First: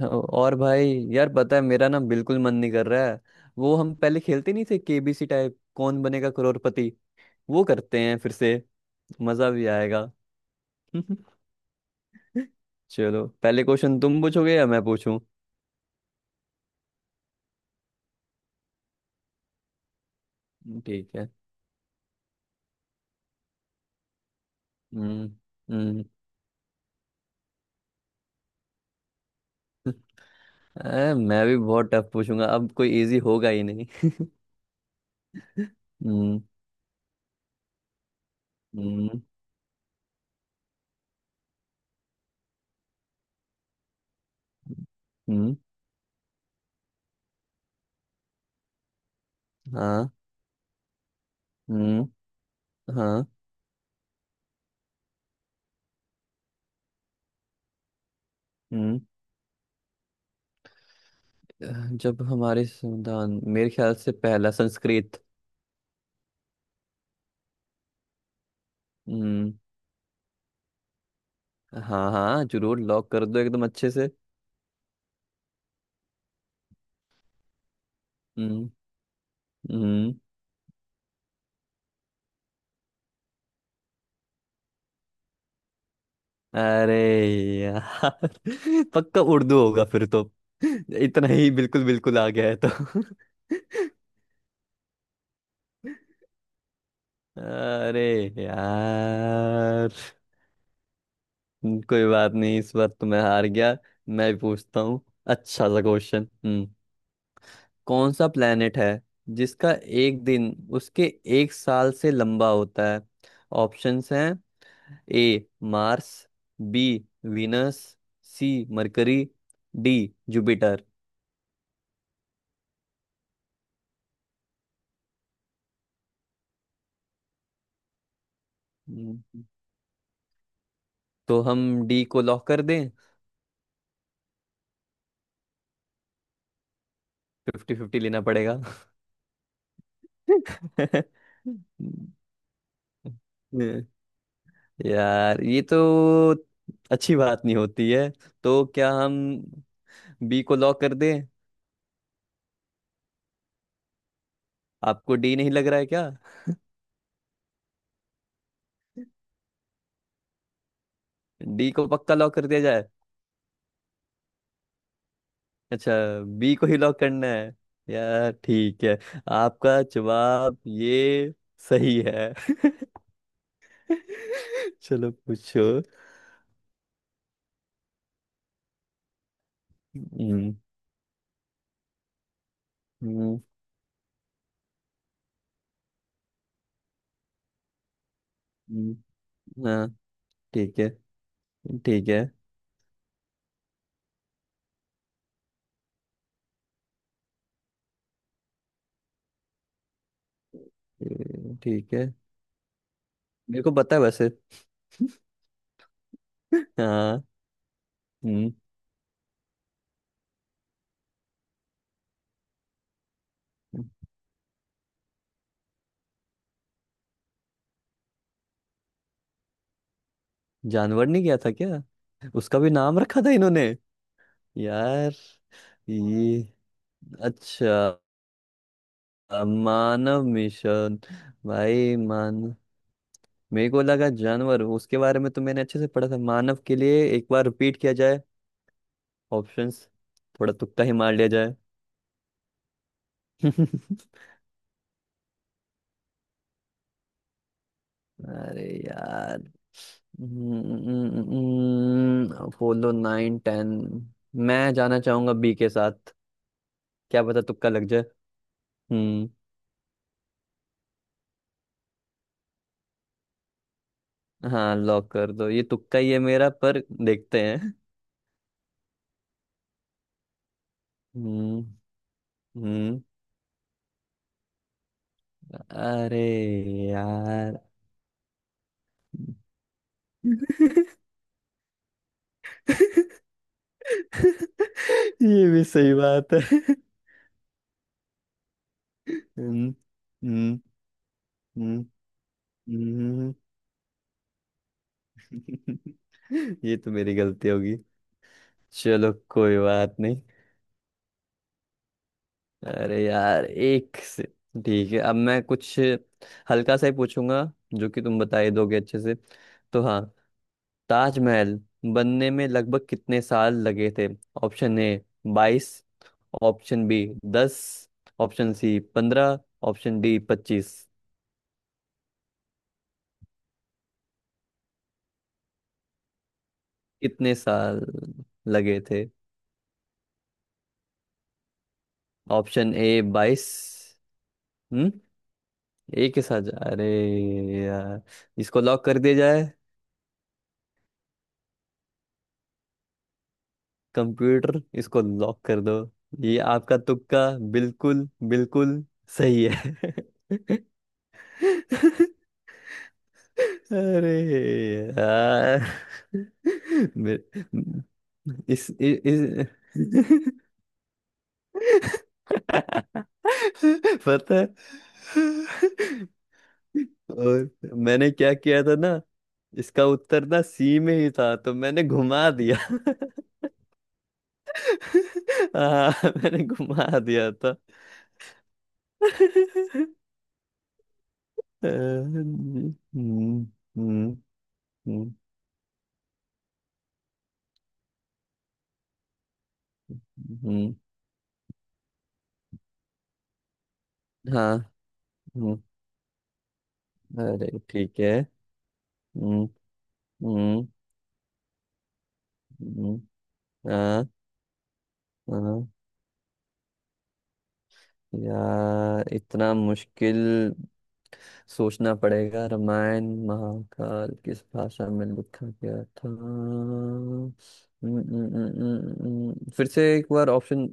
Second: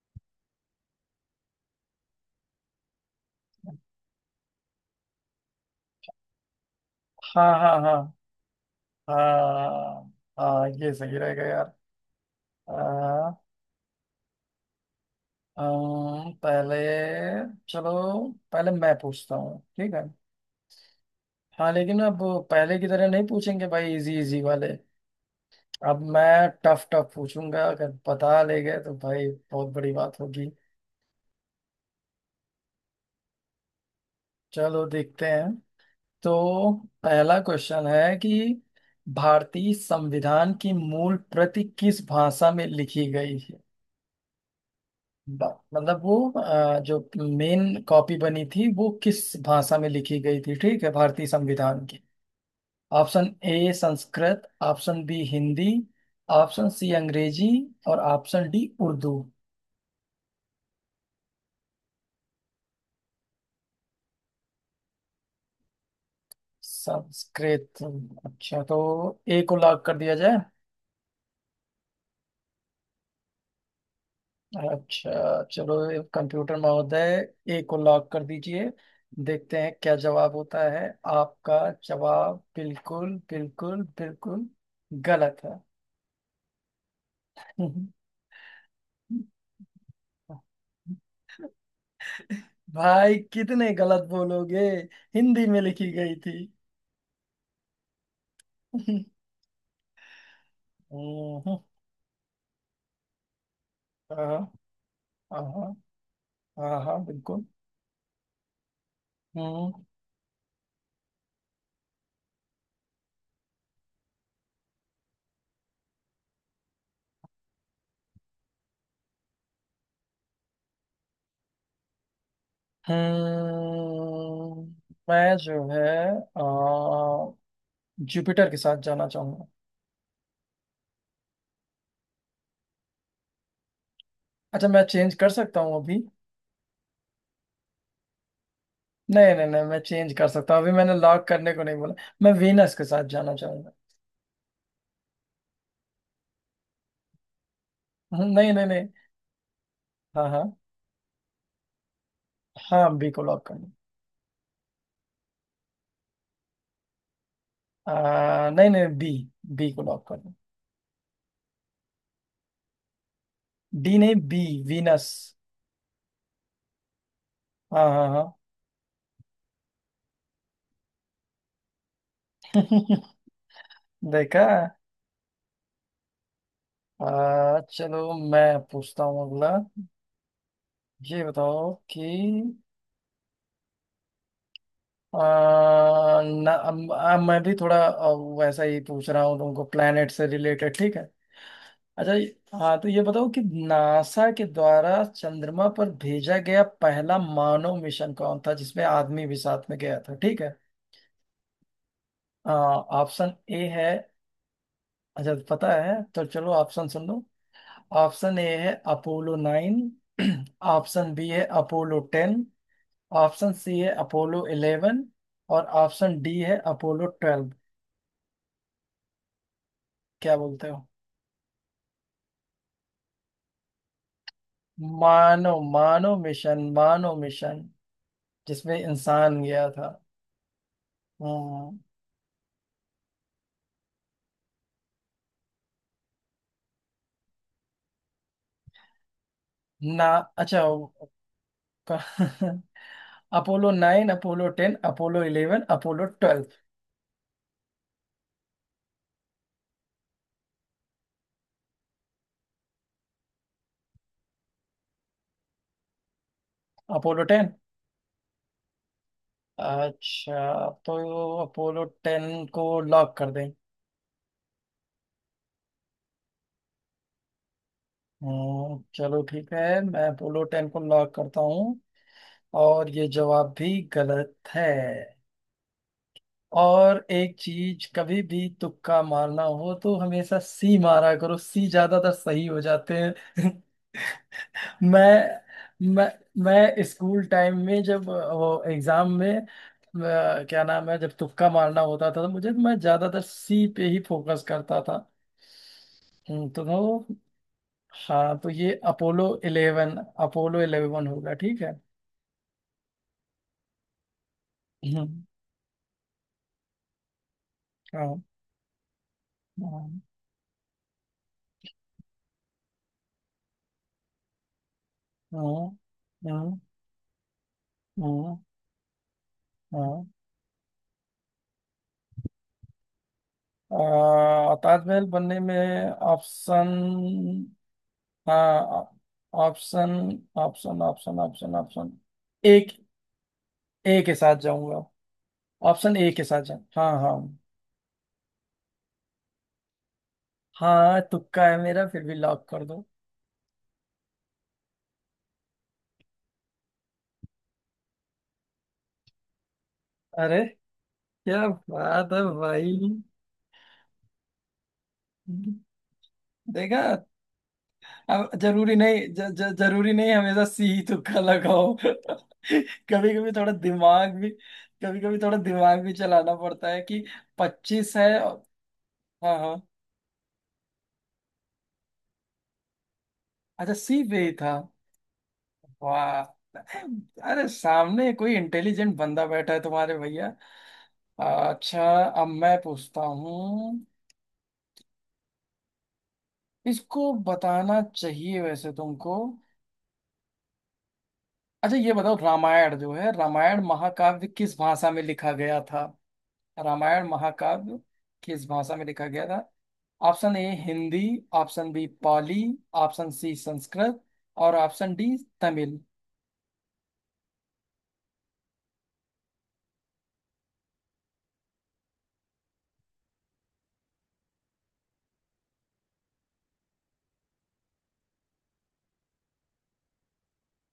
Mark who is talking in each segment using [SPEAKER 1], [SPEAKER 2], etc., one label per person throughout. [SPEAKER 1] हाँ, और भाई यार पता है मेरा ना बिल्कुल मन नहीं कर रहा है। वो हम पहले खेलते नहीं थे केबीसी टाइप कौन बनेगा करोड़पति,
[SPEAKER 2] हाँ
[SPEAKER 1] वो
[SPEAKER 2] हाँ
[SPEAKER 1] करते
[SPEAKER 2] हाँ।
[SPEAKER 1] हैं फिर से। मजा भी आएगा।
[SPEAKER 2] हाँ। हाँ, ये सही रहेगा यार।
[SPEAKER 1] चलो
[SPEAKER 2] आ,
[SPEAKER 1] पहले क्वेश्चन तुम पूछोगे या मैं पूछूं?
[SPEAKER 2] पहले। चलो, पहले मैं पूछता हूँ, ठीक है।
[SPEAKER 1] ठीक है।
[SPEAKER 2] हाँ, लेकिन अब पहले की तरह नहीं पूछेंगे भाई, इजी इजी वाले।
[SPEAKER 1] हम्म।
[SPEAKER 2] अब
[SPEAKER 1] हम्म।
[SPEAKER 2] मैं टफ टफ पूछूंगा, अगर बता ले गए तो भाई बहुत बड़ी बात होगी।
[SPEAKER 1] अरे, मैं भी बहुत टफ पूछूंगा, अब कोई इजी होगा ही नहीं।
[SPEAKER 2] चलो, देखते हैं।
[SPEAKER 1] हम्म।
[SPEAKER 2] तो पहला क्वेश्चन है कि
[SPEAKER 1] हम्म।
[SPEAKER 2] भारतीय संविधान की मूल प्रति किस भाषा में लिखी गई?
[SPEAKER 1] हम्म,
[SPEAKER 2] मतलब वो जो मेन कॉपी बनी थी वो किस भाषा में
[SPEAKER 1] हाँ।
[SPEAKER 2] लिखी गई थी, ठीक है, भारतीय संविधान की।
[SPEAKER 1] हम्म। हाँ।
[SPEAKER 2] Option A Sanskrit, option B Hindi, option C Angrezi, और ऑप्शन डी
[SPEAKER 1] हम्म।
[SPEAKER 2] उर्दू।
[SPEAKER 1] जब हमारे संविधान मेरे ख्याल से पहला संस्कृत।
[SPEAKER 2] संस्कृत। अच्छा, तो ए
[SPEAKER 1] हम्म।
[SPEAKER 2] को लॉक कर दिया जाए।
[SPEAKER 1] हाँ हाँ जरूर लॉक कर दो एकदम अच्छे से।
[SPEAKER 2] अच्छा, चलो, कंप्यूटर महोदय, ए को लॉक कर
[SPEAKER 1] हम्म।
[SPEAKER 2] दीजिए। देखते हैं क्या
[SPEAKER 1] हम्म।
[SPEAKER 2] जवाब होता है आपका। जवाब बिल्कुल बिल्कुल बिल्कुल गलत है।
[SPEAKER 1] अरे यार पक्का उर्दू होगा फिर तो। इतना ही बिल्कुल बिल्कुल आ गया है तो
[SPEAKER 2] भाई, कितने गलत बोलोगे। हिंदी में लिखी गई थी।
[SPEAKER 1] अरे
[SPEAKER 2] हम्म।
[SPEAKER 1] यार, कोई बात नहीं, इस बार तो मैं हार गया। मैं
[SPEAKER 2] हाँ
[SPEAKER 1] भी पूछता हूँ। अच्छा
[SPEAKER 2] हाँ
[SPEAKER 1] सा क्वेश्चन। हम्म।
[SPEAKER 2] हाँ। हाँ, बिल्कुल।
[SPEAKER 1] कौन सा प्लेनेट है जिसका
[SPEAKER 2] हम्म।
[SPEAKER 1] एक दिन उसके एक साल से लंबा होता है? ऑप्शंस हैं। A Mars, B Venus, C Mercury, D Jupiter.
[SPEAKER 2] हम्म। मैं जो है, अ, जुपिटर के साथ जाना
[SPEAKER 1] हम्म,
[SPEAKER 2] चाहूंगा।
[SPEAKER 1] तो हम डी को लॉक कर दें?
[SPEAKER 2] अच्छा, मैं चेंज कर सकता हूँ अभी।
[SPEAKER 1] फिफ्टी फिफ्टी लेना पड़ेगा।
[SPEAKER 2] नहीं नहीं नहीं, मैं चेंज कर सकता हूँ अभी, मैंने लॉक करने को नहीं बोला। मैं वीनस के साथ जाना चाहूंगा।
[SPEAKER 1] यार ये तो अच्छी बात नहीं होती है।
[SPEAKER 2] नहीं
[SPEAKER 1] तो
[SPEAKER 2] नहीं नहीं।
[SPEAKER 1] क्या हम
[SPEAKER 2] हाँ
[SPEAKER 1] बी को
[SPEAKER 2] हाँ
[SPEAKER 1] लॉक कर दें?
[SPEAKER 2] हाँ, बी को लॉक कर दो।
[SPEAKER 1] आपको डी नहीं लग रहा है क्या?
[SPEAKER 2] नहीं नहीं बी। बी को लॉक कर दो।
[SPEAKER 1] डी को पक्का लॉक कर दिया जाए?
[SPEAKER 2] डी नहीं, बी, वीनस।
[SPEAKER 1] अच्छा, बी को ही लॉक करना है।
[SPEAKER 2] हाँ हाँ
[SPEAKER 1] यार ठीक है, आपका जवाब ये सही है।
[SPEAKER 2] हाँ। देखा।
[SPEAKER 1] चलो पूछो।
[SPEAKER 2] चलो, मैं पूछता हूँ अगला।
[SPEAKER 1] हम्म।
[SPEAKER 2] ये बताओ कि
[SPEAKER 1] हम्म,
[SPEAKER 2] आ, ना, मैं भी थोड़ा वैसा ही पूछ
[SPEAKER 1] हम्म,
[SPEAKER 2] रहा हूँ तुमको,
[SPEAKER 1] हाँ।
[SPEAKER 2] प्लेनेट से रिलेटेड,
[SPEAKER 1] ठीक है।
[SPEAKER 2] ठीक है।
[SPEAKER 1] ठीक
[SPEAKER 2] अच्छा,
[SPEAKER 1] है।
[SPEAKER 2] हाँ, तो ये बताओ कि नासा के द्वारा चंद्रमा पर भेजा गया पहला मानव मिशन कौन था जिसमें आदमी भी साथ में गया था, ठीक है।
[SPEAKER 1] ए, ठीक है।
[SPEAKER 2] ऑप्शन
[SPEAKER 1] मेरे
[SPEAKER 2] ए
[SPEAKER 1] को
[SPEAKER 2] है।
[SPEAKER 1] पता है वैसे।
[SPEAKER 2] अच्छा, पता है तो चलो ऑप्शन सुन लो।
[SPEAKER 1] हाँ।
[SPEAKER 2] ऑप्शन ए
[SPEAKER 1] हम्म।
[SPEAKER 2] है अपोलो 9, ऑप्शन बी है अपोलो 10, ऑप्शन सी है अपोलो 11, और ऑप्शन डी है अपोलो 12। क्या बोलते हो?
[SPEAKER 1] जानवर नहीं गया था क्या? उसका भी नाम रखा था इन्होंने यार।
[SPEAKER 2] मानो मानो
[SPEAKER 1] ये,
[SPEAKER 2] मिशन, मानो मिशन
[SPEAKER 1] अच्छा,
[SPEAKER 2] जिसमें इंसान गया था।
[SPEAKER 1] मानव मिशन।
[SPEAKER 2] हम्म,
[SPEAKER 1] भाई मान, मेरे को लगा जानवर। उसके बारे में तो मैंने अच्छे से पढ़ा था। मानव के लिए एक बार रिपीट किया जाए। ऑप्शंस।
[SPEAKER 2] ना।
[SPEAKER 1] थोड़ा
[SPEAKER 2] अच्छा।
[SPEAKER 1] तुक्का ही मार लिया जाए।
[SPEAKER 2] Apollo nine, Apollo 10, Apollo 11, Apollo 12।
[SPEAKER 1] अरे यार। Apollo nine ten. मैं जाना चाहूंगा बी के साथ,
[SPEAKER 2] अपोलो
[SPEAKER 1] क्या पता
[SPEAKER 2] टेन।
[SPEAKER 1] तुक्का लग जाए। हम्म।
[SPEAKER 2] अच्छा, तो अपोलो 10 को लॉक कर दें।
[SPEAKER 1] हाँ लॉक कर दो, ये तुक्का ही है मेरा, पर देखते हैं।
[SPEAKER 2] चलो ठीक है, मैं पोलो टेन को लॉक करता
[SPEAKER 1] हम्म।
[SPEAKER 2] हूँ। और
[SPEAKER 1] हम्म।
[SPEAKER 2] ये जवाब भी गलत है।
[SPEAKER 1] अरे
[SPEAKER 2] और एक
[SPEAKER 1] यार।
[SPEAKER 2] चीज, कभी भी तुक्का मारना हो तो हमेशा सी मारा करो, सी ज्यादातर सही हो जाते हैं। मैं
[SPEAKER 1] ये भी सही
[SPEAKER 2] मैं
[SPEAKER 1] बात है।
[SPEAKER 2] मैं स्कूल टाइम में जब वो एग्जाम में
[SPEAKER 1] हम्म। हम्म।
[SPEAKER 2] क्या नाम है, जब तुक्का
[SPEAKER 1] हम्म।
[SPEAKER 2] मारना होता था तो मुझे, मैं ज्यादातर
[SPEAKER 1] हम्म।
[SPEAKER 2] सी पे ही फोकस करता था। हम्म। तो
[SPEAKER 1] ये तो मेरी गलती होगी।
[SPEAKER 2] हाँ, तो ये
[SPEAKER 1] चलो
[SPEAKER 2] अपोलो
[SPEAKER 1] कोई बात
[SPEAKER 2] इलेवन
[SPEAKER 1] नहीं।
[SPEAKER 2] अपोलो 11 होगा, ठीक है।
[SPEAKER 1] अरे यार एक से। ठीक है, अब
[SPEAKER 2] हम्म।
[SPEAKER 1] मैं कुछ हल्का सा ही पूछूंगा जो कि तुम
[SPEAKER 2] हाँ
[SPEAKER 1] बता ही दोगे अच्छे से। तो
[SPEAKER 2] हाँ
[SPEAKER 1] हाँ, ताजमहल बनने में लगभग कितने साल लगे थे? ऑप्शन ए
[SPEAKER 2] हाँ
[SPEAKER 1] बाईस,
[SPEAKER 2] हाँ
[SPEAKER 1] ऑप्शन बी दस,
[SPEAKER 2] हाँ,
[SPEAKER 1] ऑप्शन सी पंद्रह, ऑप्शन
[SPEAKER 2] हाँ।
[SPEAKER 1] डी पच्चीस।
[SPEAKER 2] ताजमहल बनने में ऑप्शन।
[SPEAKER 1] कितने साल लगे
[SPEAKER 2] हाँ।
[SPEAKER 1] थे?
[SPEAKER 2] Option option option option option एक,
[SPEAKER 1] ऑप्शन ए बाईस।
[SPEAKER 2] ए के साथ जाऊंगा।
[SPEAKER 1] हम्म।
[SPEAKER 2] ऑप्शन ए
[SPEAKER 1] एक के
[SPEAKER 2] के
[SPEAKER 1] साथ
[SPEAKER 2] साथ
[SPEAKER 1] जा-
[SPEAKER 2] जाऊँ,
[SPEAKER 1] अरे
[SPEAKER 2] हाँ हाँ।
[SPEAKER 1] यार, इसको लॉक कर दिया जाए।
[SPEAKER 2] हाँ, तुक्का है मेरा, फिर भी लॉक कर दो।
[SPEAKER 1] कंप्यूटर, इसको लॉक कर दो। ये आपका तुक्का बिल्कुल बिल्कुल सही है।
[SPEAKER 2] अरे, क्या बात है भाई।
[SPEAKER 1] अरे यार,
[SPEAKER 2] देखा।
[SPEAKER 1] मेरे-
[SPEAKER 2] अब
[SPEAKER 1] इस,
[SPEAKER 2] जरूरी नहीं,
[SPEAKER 1] इ-
[SPEAKER 2] ज,
[SPEAKER 1] इस
[SPEAKER 2] ज, जरूरी नहीं हमेशा सी ही तुक्का लगाओ। कभी कभी थोड़ा दिमाग भी।
[SPEAKER 1] पता है।
[SPEAKER 2] कभी कभी थोड़ा दिमाग भी चलाना पड़ता है कि
[SPEAKER 1] और
[SPEAKER 2] 25 है
[SPEAKER 1] मैंने क्या किया था ना,
[SPEAKER 2] हाँ हाँ।
[SPEAKER 1] इसका उत्तर ना सी में ही था तो मैंने घुमा दिया।
[SPEAKER 2] अच्छा, सी पे ही था।
[SPEAKER 1] हाँ
[SPEAKER 2] वाह।
[SPEAKER 1] मैंने घुमा दिया
[SPEAKER 2] अरे,
[SPEAKER 1] था।
[SPEAKER 2] सामने कोई इंटेलिजेंट बंदा बैठा है तुम्हारे भैया। अच्छा, अब मैं
[SPEAKER 1] हम्म।
[SPEAKER 2] पूछता
[SPEAKER 1] हम्म।
[SPEAKER 2] हूँ।
[SPEAKER 1] हम्म। हम्म,
[SPEAKER 2] इसको बताना चाहिए वैसे तुमको।
[SPEAKER 1] हम्म,
[SPEAKER 2] अच्छा, ये बताओ, रामायण जो है रामायण महाकाव्य किस
[SPEAKER 1] हाँ।
[SPEAKER 2] भाषा में लिखा गया
[SPEAKER 1] हम्म,
[SPEAKER 2] था? रामायण
[SPEAKER 1] अरे
[SPEAKER 2] महाकाव्य
[SPEAKER 1] ठीक है।
[SPEAKER 2] किस भाषा में लिखा गया था?
[SPEAKER 1] हम्म।
[SPEAKER 2] ऑप्शन ए
[SPEAKER 1] हम्म।
[SPEAKER 2] हिंदी, ऑप्शन बी पाली,
[SPEAKER 1] हम्म,
[SPEAKER 2] ऑप्शन सी संस्कृत,
[SPEAKER 1] हाँ।
[SPEAKER 2] और ऑप्शन डी
[SPEAKER 1] हाँ,
[SPEAKER 2] तमिल।
[SPEAKER 1] यार इतना मुश्किल, सोचना पड़ेगा रामायण महाकाल किस भाषा में लिखा गया था। हम्म, फिर से एक बार ऑप्शन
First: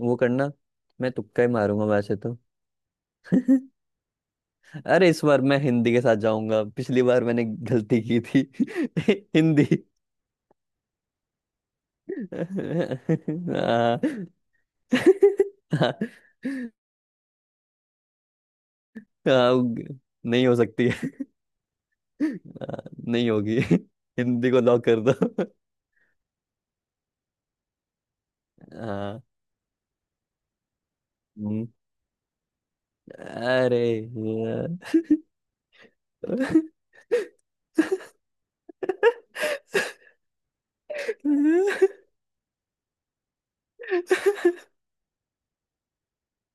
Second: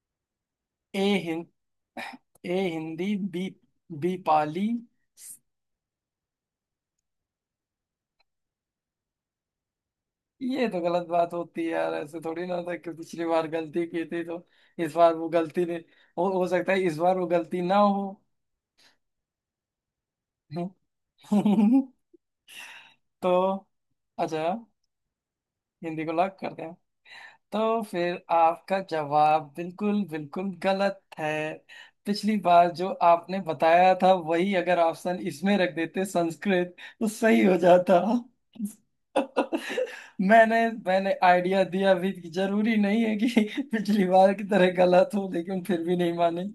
[SPEAKER 1] वो करना।
[SPEAKER 2] ए
[SPEAKER 1] मैं तुक्का
[SPEAKER 2] हिं,
[SPEAKER 1] ही मारूंगा वैसे तो।
[SPEAKER 2] A Hindi, B B Pali.
[SPEAKER 1] अरे इस बार मैं हिंदी के साथ जाऊंगा, पिछली बार मैंने गलती की थी। हिंदी।
[SPEAKER 2] ये तो गलत बात होती है यार, ऐसे थोड़ी ना होता है कि पिछली बार गलती
[SPEAKER 1] हाँ
[SPEAKER 2] की थी तो इस बार वो गलती ने
[SPEAKER 1] हाँ,
[SPEAKER 2] हो सकता है इस बार वो गलती ना हो।
[SPEAKER 1] हाँ, नहीं हो सकती। हाँ, नहीं
[SPEAKER 2] तो
[SPEAKER 1] होगी।
[SPEAKER 2] अच्छा,
[SPEAKER 1] हिंदी को लॉक कर दो।
[SPEAKER 2] हिंदी को लॉक करते हैं। तो फिर आपका
[SPEAKER 1] हाँ।
[SPEAKER 2] जवाब बिल्कुल बिल्कुल गलत है।
[SPEAKER 1] हम्म,
[SPEAKER 2] पिछली बार जो आपने
[SPEAKER 1] अरे
[SPEAKER 2] बताया था, वही अगर
[SPEAKER 1] यार
[SPEAKER 2] ऑप्शन इसमें रख देते, संस्कृत, तो सही हो जाता। मैंने मैंने आइडिया दिया भी कि जरूरी नहीं है कि पिछली बार की तरह गलत हो, लेकिन फिर भी नहीं माने।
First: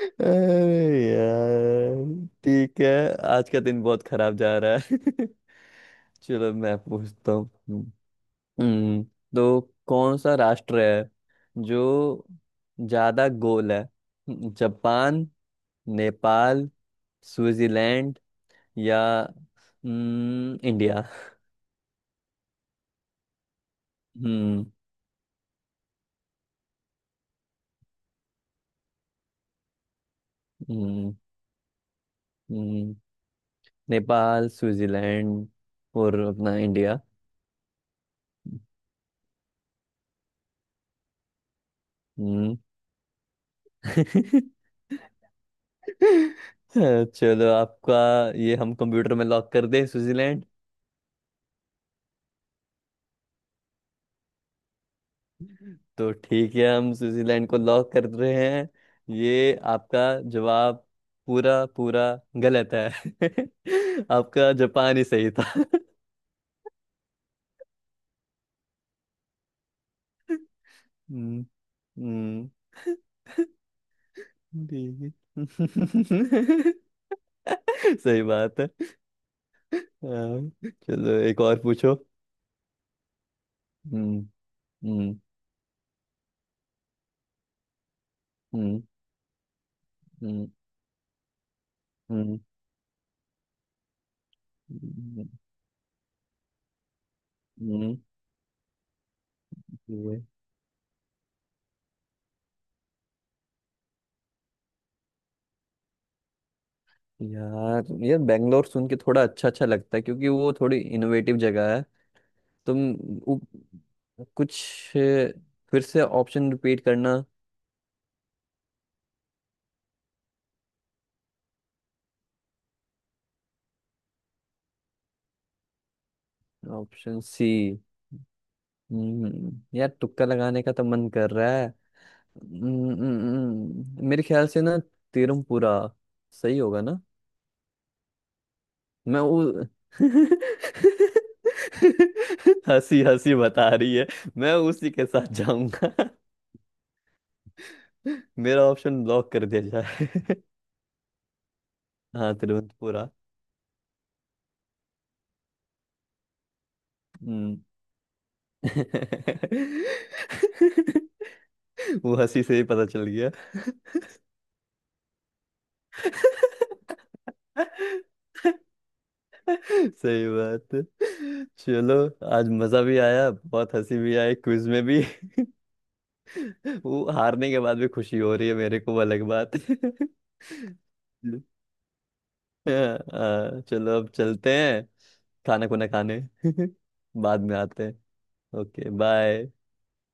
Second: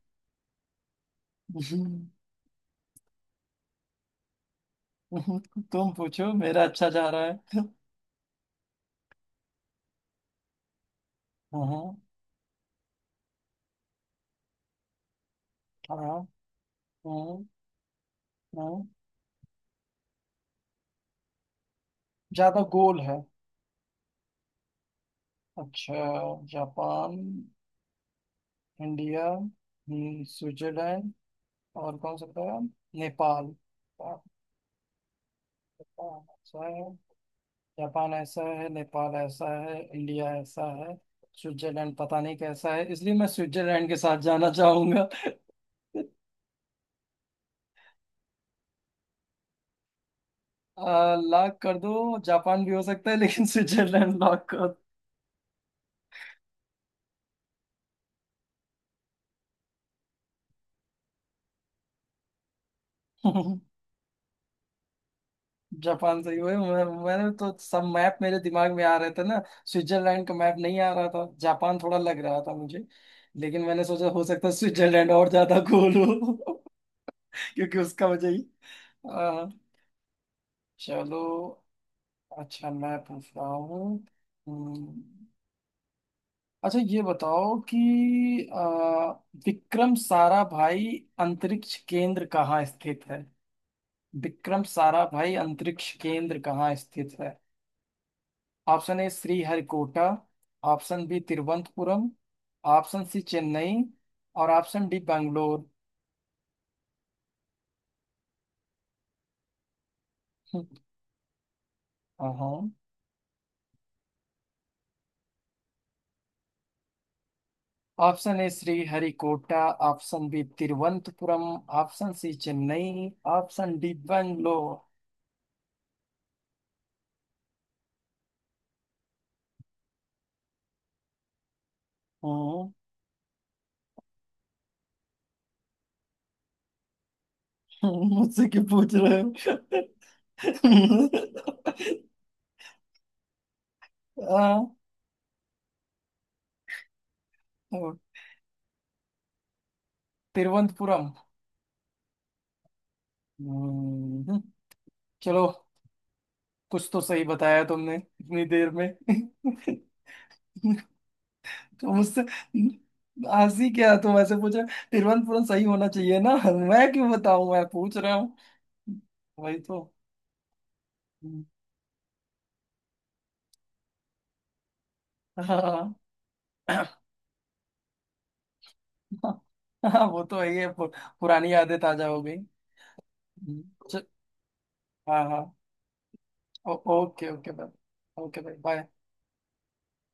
[SPEAKER 1] अरे यार ठीक है, आज का दिन बहुत खराब जा रहा है।
[SPEAKER 2] हम्म, तुम पूछो,
[SPEAKER 1] चलो
[SPEAKER 2] मेरा
[SPEAKER 1] मैं
[SPEAKER 2] अच्छा जा रहा
[SPEAKER 1] पूछता हूँ।
[SPEAKER 2] है।
[SPEAKER 1] हम्म, तो कौन सा राष्ट्र है
[SPEAKER 2] हाँ
[SPEAKER 1] जो ज्यादा गोल है? जापान,
[SPEAKER 2] हाँ
[SPEAKER 1] नेपाल,
[SPEAKER 2] हाँ
[SPEAKER 1] स्विट्जरलैंड
[SPEAKER 2] हाँ।
[SPEAKER 1] या इंडिया।
[SPEAKER 2] ज्यादा गोल है?
[SPEAKER 1] हम्म।
[SPEAKER 2] अच्छा, जापान, इंडिया, स्विट्जरलैंड,
[SPEAKER 1] हम्म।
[SPEAKER 2] और कौन सा बताया?
[SPEAKER 1] हम्म,
[SPEAKER 2] नेपाल। Japan
[SPEAKER 1] Nepal Switzerland. और अपना
[SPEAKER 2] ऐसा है
[SPEAKER 1] इंडिया।
[SPEAKER 2] जापान ऐसा है, नेपाल ऐसा है, इंडिया ऐसा है, स्विट्जरलैंड पता नहीं
[SPEAKER 1] हम्म।
[SPEAKER 2] कैसा है, इसलिए मैं स्विट्जरलैंड के साथ जाना चाहूंगा।
[SPEAKER 1] चलो आपका ये हम कंप्यूटर में लॉक कर दें, स्विट्जरलैंड?
[SPEAKER 2] लॉक कर दो, जापान भी हो सकता है लेकिन स्विट्जरलैंड लॉक कर
[SPEAKER 1] तो ठीक है, हम स्विट्जरलैंड को लॉक कर रहे हैं। ये आपका जवाब पूरा पूरा गलत है।
[SPEAKER 2] दो।
[SPEAKER 1] आपका जापान ही सही था।
[SPEAKER 2] जापान सही हुए, मैंने तो सब मैप मेरे दिमाग में आ रहे थे ना। स्विट्जरलैंड का मैप नहीं आ रहा था,
[SPEAKER 1] हम्म।
[SPEAKER 2] जापान थोड़ा लग रहा
[SPEAKER 1] हम्म,
[SPEAKER 2] था मुझे। लेकिन मैंने सोचा हो सकता है
[SPEAKER 1] ठीक
[SPEAKER 2] स्विट्जरलैंड और ज्यादा गोल हो।
[SPEAKER 1] है।
[SPEAKER 2] क्योंकि उसका
[SPEAKER 1] सही
[SPEAKER 2] वजह ही।
[SPEAKER 1] बात है। हाँ, चलो
[SPEAKER 2] चलो,
[SPEAKER 1] एक और पूछो।
[SPEAKER 2] अच्छा, मैं पूछ रहा हूँ।
[SPEAKER 1] हम्म।
[SPEAKER 2] हम्म,
[SPEAKER 1] हम्म।
[SPEAKER 2] अच्छा, ये बताओ कि
[SPEAKER 1] हम्म।
[SPEAKER 2] आ, विक्रम
[SPEAKER 1] हम्म।
[SPEAKER 2] साराभाई अंतरिक्ष केंद्र
[SPEAKER 1] हम्म।
[SPEAKER 2] कहाँ स्थित है? विक्रम
[SPEAKER 1] हम्म,
[SPEAKER 2] साराभाई अंतरिक्ष केंद्र कहाँ स्थित है?
[SPEAKER 1] हम्म,
[SPEAKER 2] ऑप्शन ए श्रीहरिकोटा,
[SPEAKER 1] ये-
[SPEAKER 2] option B Thiruvananthapuram, option C Chennai, और ऑप्शन डी बेंगलोर।
[SPEAKER 1] यार ये बेंगलोर सुन के थोड़ा अच्छा अच्छा लगता है क्योंकि वो थोड़ी इनोवेटिव जगह है।
[SPEAKER 2] हाँ।
[SPEAKER 1] तुम, उ, कुछ, अ, फिर से ऑप्शन रिपीट करना।
[SPEAKER 2] Option A Sriharikota, option B Thiruvananthapuram, option C Chennai, option D Bangalore.
[SPEAKER 1] Option C. हम्म, यार तुक्का लगाने का तो मन कर रहा है।
[SPEAKER 2] हम्म,
[SPEAKER 1] मेरे ख्याल से ना तिरुमपुरा सही होगा।
[SPEAKER 2] मुझसे क्यों पूछ रहे
[SPEAKER 1] मैं उ...
[SPEAKER 2] हो?
[SPEAKER 1] हंसी हंसी बता रही है। मैं
[SPEAKER 2] हाँ,
[SPEAKER 1] उसी के साथ जाऊंगा। मेरा ऑप्शन ब्लॉक कर दिया जाए।
[SPEAKER 2] तिरुवनंतपुरम।
[SPEAKER 1] हाँ तिरुवंतपुरा।
[SPEAKER 2] हम्म, चलो, कुछ तो सही
[SPEAKER 1] हम्म।
[SPEAKER 2] बताया तुमने इतनी देर में। तो
[SPEAKER 1] वो
[SPEAKER 2] मुझसे
[SPEAKER 1] हंसी से ही पता चल गया।
[SPEAKER 2] हंसी क्या, तुम ऐसे पूछ रहे हो? तिरुवनंतपुरम सही होना चाहिए ना, मैं क्यों बताऊं, मैं पूछ रहा हूँ। वही तो।
[SPEAKER 1] सही बात है।
[SPEAKER 2] हम्म।
[SPEAKER 1] चलो, आज मजा भी आया, बहुत हंसी भी आई, क्विज में भी।
[SPEAKER 2] हाँ
[SPEAKER 1] वो हारने के बाद भी खुशी हो रही है मेरे को, वो अलग बात।
[SPEAKER 2] हाँ, वो तो है, पुरानी यादें ताजा हो गई।
[SPEAKER 1] हाँ,
[SPEAKER 2] हम्म।
[SPEAKER 1] चलो
[SPEAKER 2] च-
[SPEAKER 1] अब चलते हैं,
[SPEAKER 2] हाँ हाँ।
[SPEAKER 1] खाना खुना खाने।
[SPEAKER 2] ओके,
[SPEAKER 1] बाद
[SPEAKER 2] ओके,
[SPEAKER 1] में
[SPEAKER 2] बाय।
[SPEAKER 1] आते हैं।
[SPEAKER 2] Okay, bye bye.
[SPEAKER 1] Okay bye.